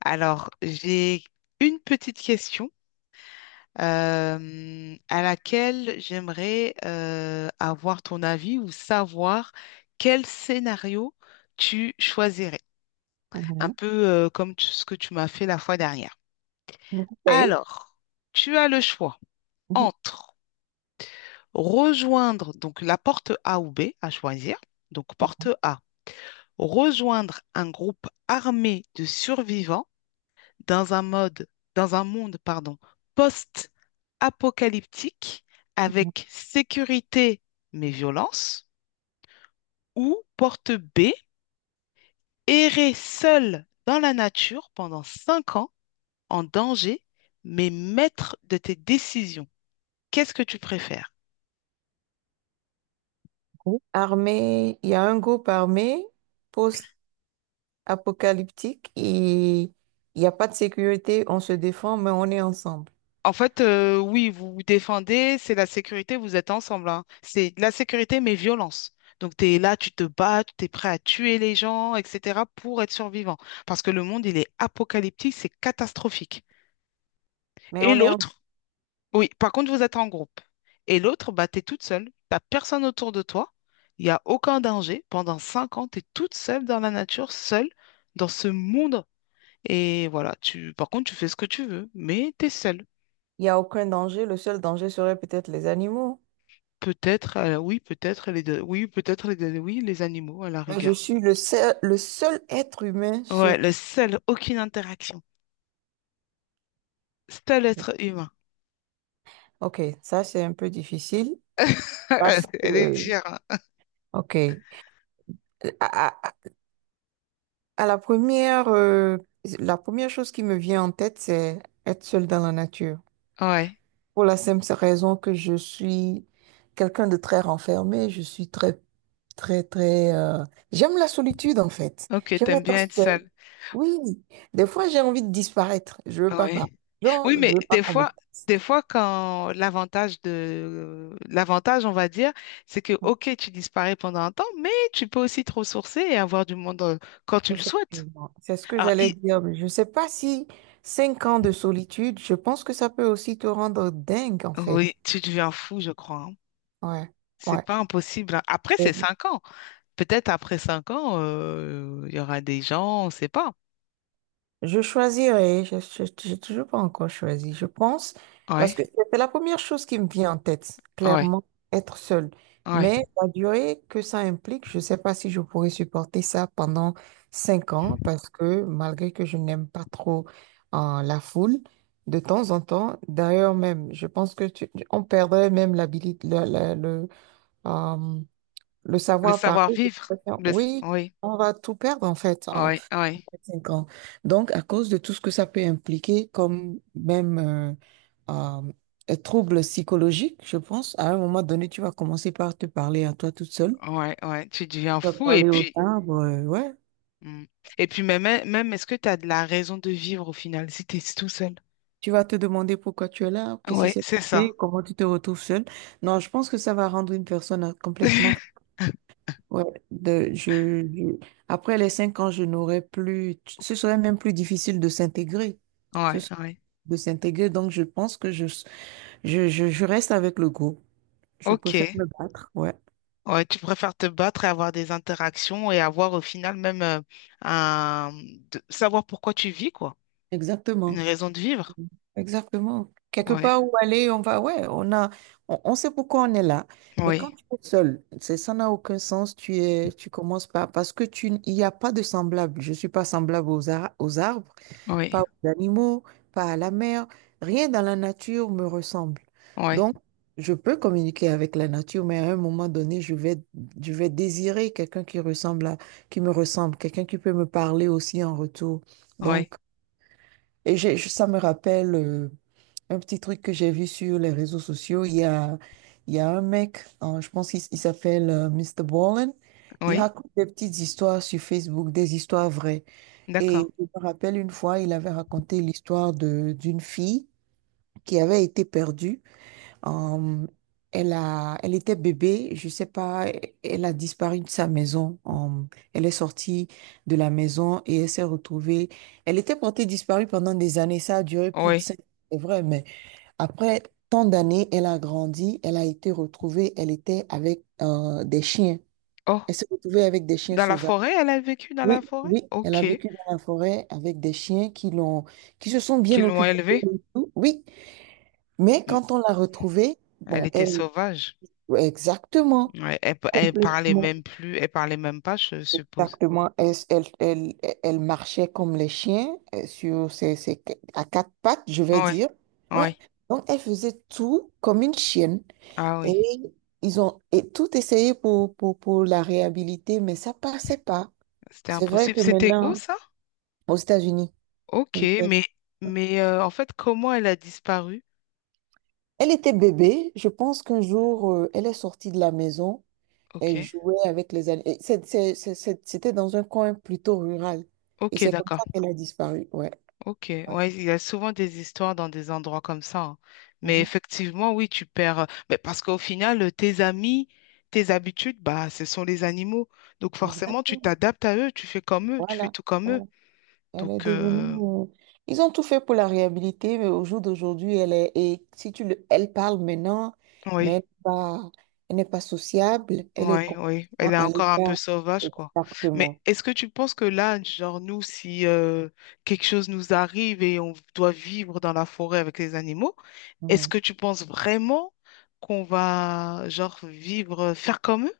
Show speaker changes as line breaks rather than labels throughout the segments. Alors, j'ai une petite question à laquelle j'aimerais avoir ton avis ou savoir quel scénario tu choisirais. Un
Mhm.
peu comme ce que tu m'as fait la fois dernière.
Ok.
Alors, tu as le choix
Mhm.
entre rejoindre donc la porte A ou B à choisir. Donc, porte A, rejoindre un groupe armé de survivants dans un mode, dans un monde, pardon, apocalyptique
Mhm.
avec sécurité mais violence, ou porte B, errer seul dans la nature pendant 5 ans en danger mais maître de tes décisions. Qu'est-ce que tu préfères?
Armée, il y a un groupe armé post-apocalyptique et il n'y a pas de sécurité, on se défend, mais on est ensemble.
En fait, oui, vous vous défendez, c'est la sécurité, vous êtes ensemble, hein. C'est la sécurité mais violence. Donc, tu es là, tu te bats, tu es prêt à tuer les gens, etc., pour être survivant. Parce que le monde, il est apocalyptique, c'est catastrophique.
Mais
Et
on est en...
l'autre, oui, par contre, vous êtes en groupe. Et l'autre, bah, t'es toute seule. T'as personne autour de toi. Il n'y a aucun danger. Pendant cinq ans, t'es toute seule dans la nature, seule dans ce monde. Et voilà, tu, par contre, tu fais ce que tu veux, mais t'es seule.
Il n'y a aucun danger, le seul danger serait peut-être les animaux.
Peut-être, oui, peut-être les deux, oui, oui, les animaux à la
Mais je
rigueur.
suis le seul être humain
Ouais,
sur...
le seul, aucune interaction. Seul être humain.
Ok, ça c'est un peu difficile. Parce
Elle est
que,
dure, hein.
ok. À, à- à la première, euh, la première chose qui me vient en tête, c'est être seule dans la nature.
Ouais.
Pour la simple raison que je suis quelqu'un de très renfermé, je suis très, très, très... J'aime la solitude, en fait.
Ok,
J'aime
t'aimes
être
bien être
seule.
seule.
Oui. Des fois, j'ai envie de disparaître. Je veux pas parler
Ouais.
aux gens,
Oui,
je
mais
veux pas qu'on me teste.
des fois quand l'avantage, on va dire, c'est que ok, tu disparais pendant un temps, mais tu peux aussi te ressourcer et avoir du monde quand tu le souhaites.
Effectivement, c'est ce que
Alors,
j'allais
i-
dire, mais je ne sais pas si 5 ans de solitude, je pense que ça peut aussi te rendre dingue, en
oui,
fait.
tu deviens fou, je crois, hein.
Ouais,
C'est
ouais.
pas impossible, hein. Après, c'est
Euh,
5 ans. Peut-être après 5 ans, il y aura des gens, on sait pas.
Je choisirais, je n'ai toujours pas encore choisi, je pense, parce
Ouais,
que c'est la première chose qui me vient en tête,
ouais,
clairement, être seule.
ouais.
Mais la durée que ça implique, je ne sais pas si je pourrais supporter ça pendant 5 ans, parce que malgré que je n'aime pas trop la foule, de temps en temps, d'ailleurs même, je pense que on perdrait même l'habilité, le, le euh, le
Le
savoir parler.
savoir-vivre.
Oui,
Oui,
on va tout perdre en fait, hein.
ouais, ouais,
5 ans. Donc, à cause de tout ce que ça peut impliquer, comme même euh, un trouble psychologique, je pense, à un moment donné, tu vas commencer par te parler à toi toute seule.
ouais, ouais. Tu deviens
Tu vas
fou et
parler aux
puis.
arbres, ouais.
Mm. Et puis même, même est-ce que tu as de la raison de vivre au final si tu es tout seul?
Tu vas te demander pourquoi tu es là, qu'est-ce qui
Ouais,
s'est
c'est ça.
passé, comment tu te retrouves seule. Non, je pense que ça va rendre une personne complètement... Ouais, de, je, je- après les 5 ans, je n'aurais plus... Ce serait même plus difficile de s'intégrer. Ce
Ouais,
serait
ouais.
de s'intégrer. Donc, je pense que je reste avec le go. Je préfère
Ok.
me battre. Ouais,
Ouais, tu préfères te battre et avoir des interactions et avoir au final même un... savoir pourquoi tu vis, quoi. Une
exactement.
raison de vivre.
Exactement. Quelque
Ouais,
part où aller, on va, ouais, on sait pourquoi on est là. Mais quand
oui,
tu es seul, ça n'a aucun sens. Tu commences pas parce que il n'y a pas de semblable. Je suis pas semblable aux arbres, pas
oui,
aux animaux, pas à la mer, rien dans la nature me ressemble.
oui,
Donc, je peux communiquer avec la nature, mais à un moment donné, je vais désirer quelqu'un qui me ressemble, quelqu'un qui peut me parler aussi en retour.
oui,
Donc, et ça me rappelle un petit truc que j'ai vu sur les réseaux sociaux. Il y a un mec, hein, je pense il s'appelle Mr. Ballin. Il
oui.
raconte des petites histoires sur Facebook, des histoires vraies.
D'accord.
Et je me rappelle une fois, il avait raconté l'histoire de d'une fille qui avait été perdue. Euh, Elle était bébé, je sais pas, elle a disparu de sa maison. Elle est sortie de la maison et elle s'est retrouvée. Elle était portée disparue pendant des années. Ça a duré plus de
Oui.
cinq, c'est vrai, mais après tant d'années, elle a grandi, elle a été retrouvée. Elle était avec des chiens.
Oh,
Elle s'est retrouvée avec des chiens
dans la
sauvages.
forêt, elle a vécu dans
Oui,
la forêt?
oui, elle a
Ok.
vécu dans la forêt avec des chiens qui se sont bien
Qu'ils l'ont
occupés
élevée?
de tout. Oui, mais
Mm.
quand on l'a retrouvée,
Elle
bon,
était
elle,
sauvage.
exactement,
Ouais, elle parlait
complètement,
même plus, elle parlait même pas, je suppose.
exactement, elle marchait comme les chiens, sur ses, ses à quatre pattes, je vais
Ouais,
dire. Ouais.
ouais.
Donc, elle faisait tout comme une chienne.
Ah
Et
oui,
ils ont et tout essayé pour la réhabiliter, mais ça passait pas.
c'était
C'est vrai
impossible.
que
C'était où
maintenant,
ça?
aux États-Unis.
Ok, mais en fait, comment elle a disparu?
Elle était bébé. Je pense qu'un jour, elle est sortie de la maison. Elle
Ok,
jouait avec les animaux. C'était dans un coin plutôt rural. Et
ok,
c'est comme
d'accord.
ça qu'elle a disparu. Ouais,
Ok,
ouais.
ouais, il y a souvent des histoires dans des endroits comme ça, hein. Mais
Mhm.
effectivement, oui, tu perds, mais parce qu'au final, tes amis, tes habitudes, bah, ce sont les animaux. Donc forcément, tu
Exactement.
t'adaptes à eux, tu fais comme eux, tu fais
Voilà.
tout comme eux.
Voilà. Elle est
Donc
devenue... Ils ont tout fait pour la réhabiliter, mais au jour d'aujourd'hui, elle est... Et si tu le... Elle parle maintenant, mais
oui.
elle n'est pas... sociable. Elle est
Oui, oui,
complètement
elle est
à
encore un peu
l'écart.
sauvage, quoi. Mais
Exactement.
est-ce que tu penses que là, genre nous, si quelque chose nous arrive et on doit vivre dans la forêt avec les animaux, est-ce
Mhm.
que tu penses vraiment qu'on va, genre, vivre, faire comme eux?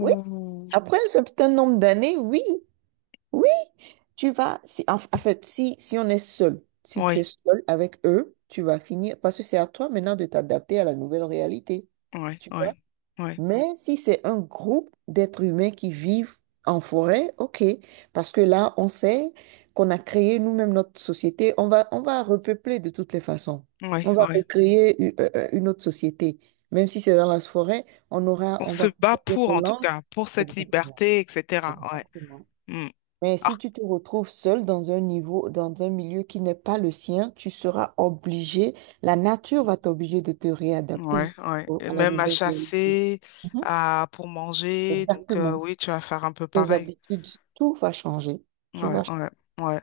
Oui. Après un certain nombre d'années, oui. Oui. Si, En fait, si on est seul, si tu es
Oui,
seul avec eux, tu vas finir, parce que c'est à toi maintenant de t'adapter à la nouvelle réalité.
oui,
Tu
oui,
vois?
oui,
Mais si c'est un groupe d'êtres humains qui vivent en forêt, ok, parce que là, on sait qu'on a créé nous-mêmes notre société, on va repeupler de toutes les façons.
oui,
On va
oui.
recréer une autre société. Même si c'est dans la forêt,
On
on
se
va
bat
couper
pour,
nos
en tout
langues.
cas, pour cette
Exactement.
liberté, etc. Ouais.
Exactement.
Mm.
Mais si
Alors,
tu te retrouves seul dans un milieu qui n'est pas le sien, tu seras obligé, la nature va t'obliger de te réadapter
ouais, ouais. Et
à la
même à
nouvelle réalité.
chasser,
Mhm.
à, pour manger. Donc,
Exactement.
oui, tu vas faire un peu
Tes
pareil.
habitudes, tout va changer. Tout
Ouais,
va changer.
ouais, ouais.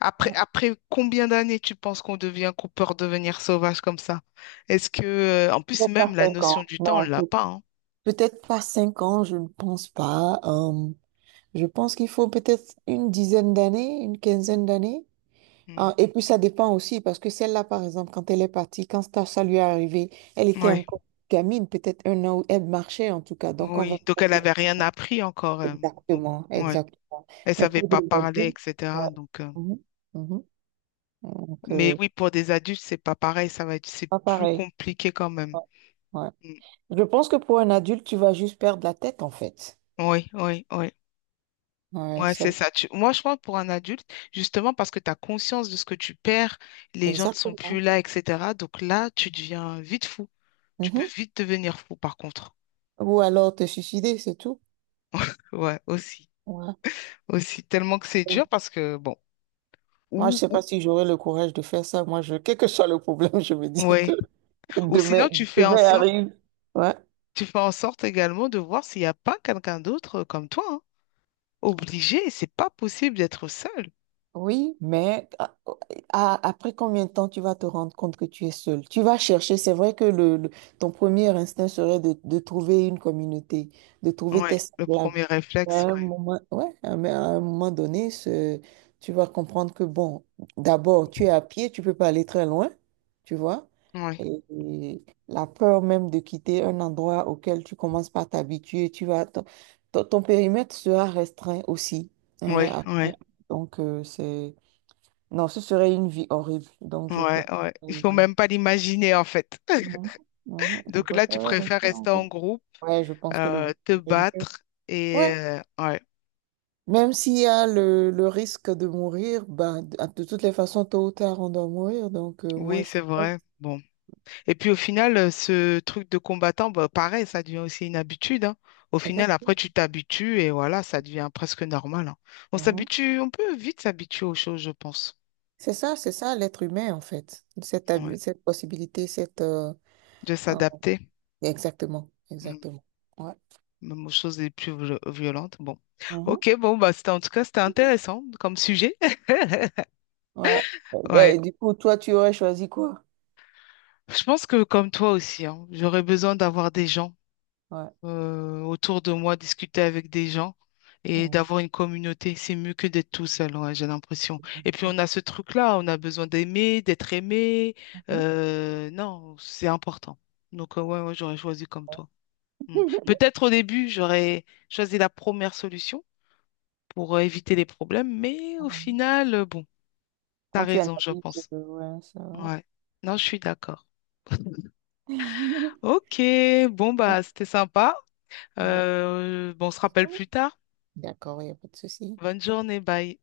Après, combien d'années tu penses qu'on devient, qu'on peut redevenir sauvage comme ça? Est-ce que, en plus,
Peut-être pas
même la
cinq
notion
ans.
du temps,
Non,
on l'a pas, hein.
peut-être pas 5 ans, je ne pense pas. Je pense qu'il faut peut-être une dizaine d'années, une quinzaine d'années. Ah, et puis ça dépend aussi, parce que celle-là, par exemple, quand elle est partie, quand ça lui est arrivé, elle
Mm.
était
Ouais,
encore gamine, peut-être 1 an, où elle marchait en tout cas. Donc on va
oui.
pas
Donc, elle
dire
avait rien appris encore, donc,
exactement,
ouais.
exactement.
Elle
Mais
savait
pour
pas
des
parler,
adultes, ouais.
etc. Donc,
Mhm, mhm. Donc,
mais oui, pour des adultes, c'est pas pareil. Ça va être, c'est
pas
plus
pareil.
compliqué quand même.
Ouais, ouais.
Mm.
Je pense que pour un adulte, tu vas juste perdre la tête, en fait.
Oui, oui, oui.
Ouais,
Ouais, c'est ça. Moi, je pense pour un adulte, justement parce que tu as conscience de ce que tu perds, les gens ne sont plus
exactement.
là, etc. Donc là, tu deviens vite fou. Tu peux
Mhm.
vite devenir fou, par contre.
Ou alors te suicider, c'est tout.
Ouais, aussi.
Ouais.
Aussi, tellement que c'est dur
Oui.
parce que, bon,
Moi, je
ou,
sais
ou,
pas si j'aurais le courage de faire ça. Quel que soit le problème, je me dis que
ouais. Ou
Demain,
sinon,
demain arrive. Ouais.
tu fais en sorte également de voir s'il n'y a pas quelqu'un d'autre comme toi, hein. Obligé, c'est pas possible d'être seul.
Oui, mais après combien de temps tu vas te rendre compte que tu es seul? Tu vas chercher, c'est vrai que ton premier instinct serait de trouver une communauté, de trouver
Ouais,
tes
le
semblables.
premier
Mais à
réflexe,
un
ouais.
moment, ouais, à un moment donné, tu vas comprendre que, bon, d'abord, tu es à pied, tu peux pas aller très loin, tu vois.
Ouais,
Et la peur même de quitter un endroit auquel tu commences par t'habituer, ton périmètre sera restreint aussi,
ouais,
hein,
ouais,
donc, c'est... Non, ce serait une vie horrible. Donc, je
ouais,
préfère...
ouais. Il faut
Mhm.
même pas l'imaginer, en fait.
Mhm. Je
Donc là, tu
préfère
préfères
rester en
rester en
couple.
groupe,
Ouais, je pense que le groupe
te
serait mieux.
battre et
Ouais.
ouais,
Même s'il y a le risque de mourir, ben, de toutes les façons, tôt ou tard, on doit mourir. Donc, moi,
oui,
je...
c'est
suis pas...
vrai. Bon. Et puis au final, ce truc de combattant, bah, pareil, ça devient aussi une habitude, hein. Au final, après,
Effectivement.
tu t'habitues et voilà, ça devient presque normal, hein. On
Mhm.
s'habitue, on peut vite s'habituer aux choses, je pense.
C'est ça l'être humain, en fait.
Ouais.
Cette possibilité, cette...
De
ah,
s'adapter,
exactement,
mm,
exactement. Ouais.
même aux choses les plus violentes. Bon.
Mhm.
Ok, bon, c'était en tout cas, c'était intéressant comme sujet.
Ouais. Eh
Ouais.
ben, du coup, toi, tu aurais choisi quoi?
Je pense que comme toi aussi, hein, j'aurais besoin d'avoir des gens
Ouais.
autour de moi, discuter avec des gens et d'avoir une communauté. C'est mieux que d'être tout seul, ouais, j'ai l'impression. Et puis
Mhm.
on a ce truc-là, on a besoin d'aimer, d'être aimé. Non, c'est important. Donc ouais, ouais, j'aurais choisi comme toi. Mm. Peut-être au début, j'aurais choisi la première solution pour éviter les problèmes, mais au final, bon, t'as
Quand tu
raison, je
analyses,
pense.
ouais, ça va.
Ouais. Non, je suis d'accord. Ok, bon c'était sympa. Bon, on se rappelle plus tard.
D'accord, il n'y a pas de souci.
Bonne journée, bye.